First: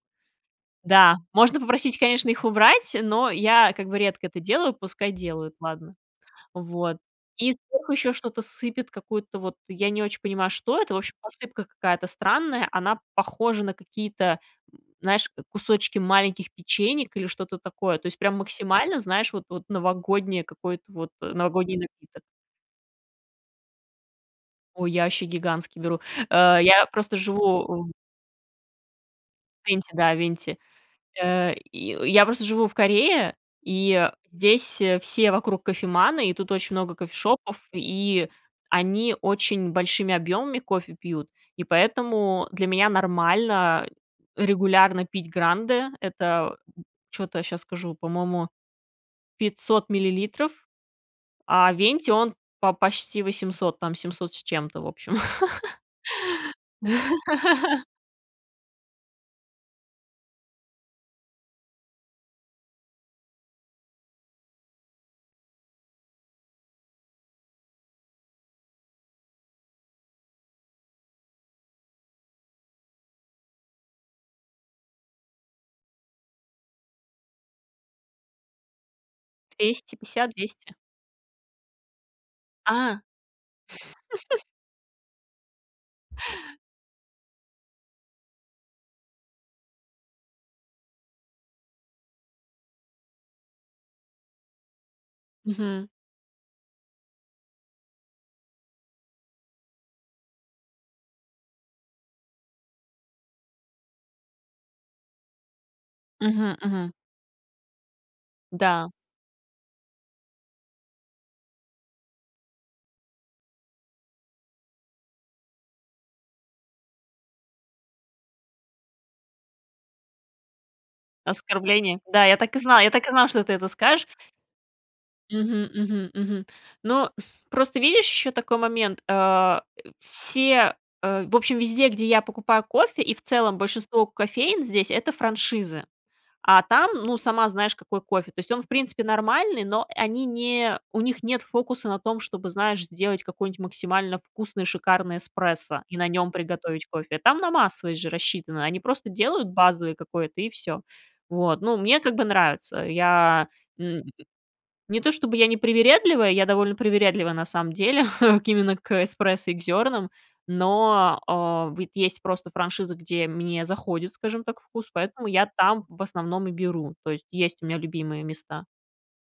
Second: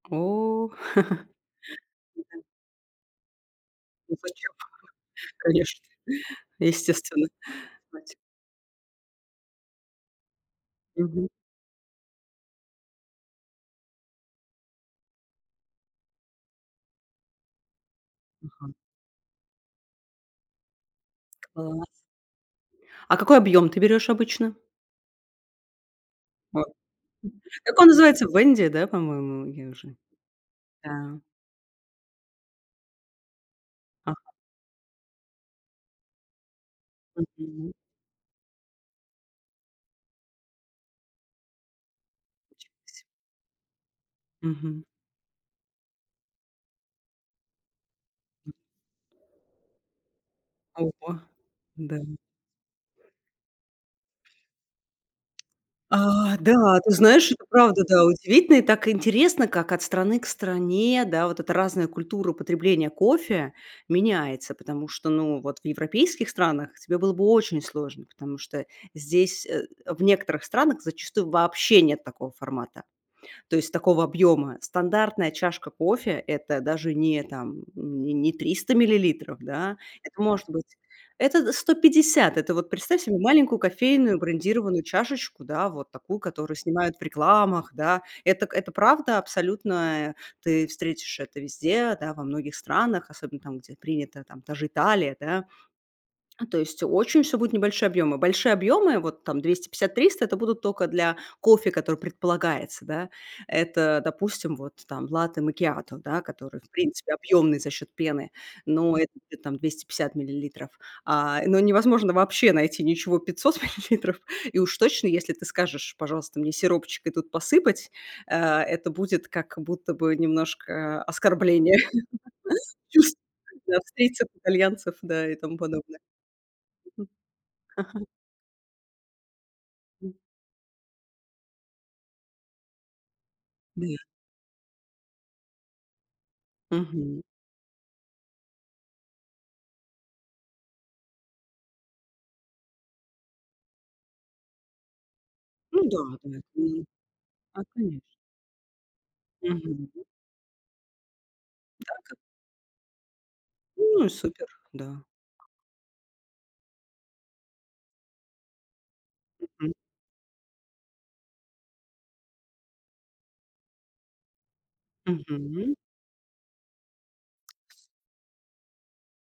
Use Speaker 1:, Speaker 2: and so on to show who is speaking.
Speaker 1: О.
Speaker 2: Да, можно попросить, конечно,
Speaker 1: [unintelligible]
Speaker 2: их убрать, но я, как бы,
Speaker 1: Ну,
Speaker 2: редко это
Speaker 1: зачем вам,
Speaker 2: делаю, пускай делают,
Speaker 1: конечно.
Speaker 2: ладно. Вот,
Speaker 1: Естественно,
Speaker 2: и вдруг ещё
Speaker 1: знать.
Speaker 2: что-то сыпет, какую-то вот я не очень понимаю, что это. В общем,
Speaker 1: Мгм.
Speaker 2: посыпка какая-то странная. Она похожа на какие-то, м, знаешь, кусочки маленьких печенек или что-то такое. То есть прям
Speaker 1: Мгм.
Speaker 2: максимально, знаешь, вот вот новогоднее, какое-то вот э, новогодний
Speaker 1: Класс.
Speaker 2: напиток.
Speaker 1: А какой объём ты берёшь обычно?
Speaker 2: Ой, я ваще гигантский беру, э.
Speaker 1: А,
Speaker 2: Я просто живу
Speaker 1: как он
Speaker 2: в
Speaker 1: называется, "Вэнди"? Да, по-моему, я
Speaker 2: Венти,
Speaker 1: уже
Speaker 2: да, венти,
Speaker 1: да.
Speaker 2: э, и. Я просто живу в Корее, и, э,
Speaker 1: Ага.
Speaker 2: здесь, э, все вокруг кофеманы, и тут очень много кофешопов,
Speaker 1: Мгм.
Speaker 2: и они очень большими объёмами кофе пьют. И поэтому для
Speaker 1: Ничего
Speaker 2: меня
Speaker 1: себе.
Speaker 2: нормально
Speaker 1: Мгм.
Speaker 2: регулярно пить гранды. Это, м, чё-то я щас скажу, по-моему,
Speaker 1: М.
Speaker 2: 500 миллилитров,
Speaker 1: Ого!
Speaker 2: а
Speaker 1: Да.
Speaker 2: венти, он по почти 800, там 700 с чем-то, в общем.
Speaker 1: А, да, ты знаешь, это правда, да, удивительно. И так интересно, как от страны к стране, да, вот эта разная культура потребления кофе меняется, потому что, ну, вот в европейских странах тебе было бы очень сложно, потому что здесь, э, в некоторых странах зачастую вообще нет такого формата. То есть такого объёма стандартная чашка кофе- это даже не там, м не не 300 миллилитров, да,
Speaker 2: двести
Speaker 1: это
Speaker 2: пятьдесят,
Speaker 1: может
Speaker 2: 200.
Speaker 1: быть, это д 150. Это вот представь
Speaker 2: А.
Speaker 1: себе маленькую кофейную брендированную чашечку, да, вот такую, которую снимают в рекламах, да. Это к это правда абсолютная. Ты встретишь это везде, да, во многих странах, особенно там, где принято, там, та же Италия, да.
Speaker 2: Мгм.
Speaker 1: То есть очень всё будет небольшие объёмы. Большие объёмы, вот там 250-300,- это будут тока для кофе, который предполагается, да. Это, допустим, вот там латте макиато, да,
Speaker 2: Мгм
Speaker 1: который, в
Speaker 2: мгм.
Speaker 1: принципе, объёмный за счёт пены,
Speaker 2: Да.
Speaker 1: но это будет там 250 миллилитров, а. Но невозможно вообще найти ничего 500 миллилитров. И уж точно, если ты скажешь: "Пожалуйста, мне сиропчик и тут посыпать",- а, это будет как будто бы немножко оскорбление
Speaker 2: Оскорбления. Да, я так и знала, я так и
Speaker 1: чувств
Speaker 2: знала, что ты это скажешь.
Speaker 1: австрийцев, итальянцев, да, и тому
Speaker 2: Мгм,
Speaker 1: подобное.
Speaker 2: мгм, мгм.
Speaker 1: [unintelligible]
Speaker 2: Ну, просто видишь ещё такой момент, а, э,
Speaker 1: М.
Speaker 2: все, э, в общем, везде, где я покупаю кофе, и в целом
Speaker 1: [unintelligible]
Speaker 2: большинство кофеен здесь- это франшизы. А там, ну,
Speaker 1: Мгм.
Speaker 2: сама знаешь, какой кофе. То есть он, в принципе, нормальный, но они не у них нет фокуса на том, чтобы, знаешь, сделать какой-нибудь максимально вкусный, шикарный эспрессо
Speaker 1: Ну
Speaker 2: и
Speaker 1: да,
Speaker 2: на нём
Speaker 1: да, мгм,
Speaker 2: приготовить кофе. Там на
Speaker 1: а, конечно.
Speaker 2: массовость же рассчитано. Они просто делают
Speaker 1: Мгм.
Speaker 2: базовый какой-то- и всё. Вот, ну,
Speaker 1: Да,
Speaker 2: мне как
Speaker 1: как
Speaker 2: бы нравится. Я, м м
Speaker 1: Ну
Speaker 2: м,
Speaker 1: и супер.
Speaker 2: не
Speaker 1: Да.
Speaker 2: то чтобы я не привередливая, я довольно привередливая, на самом деле, к именно к эспрессо и к
Speaker 1: Мгм.
Speaker 2: зёрнам. Но, э, вот есть просто франшиза, где мне заходит, скажем так, вкус, поэтому я
Speaker 1: Мгм.
Speaker 2: там, в основном, и беру. То есть есть у меня
Speaker 1: С.
Speaker 2: любимые места.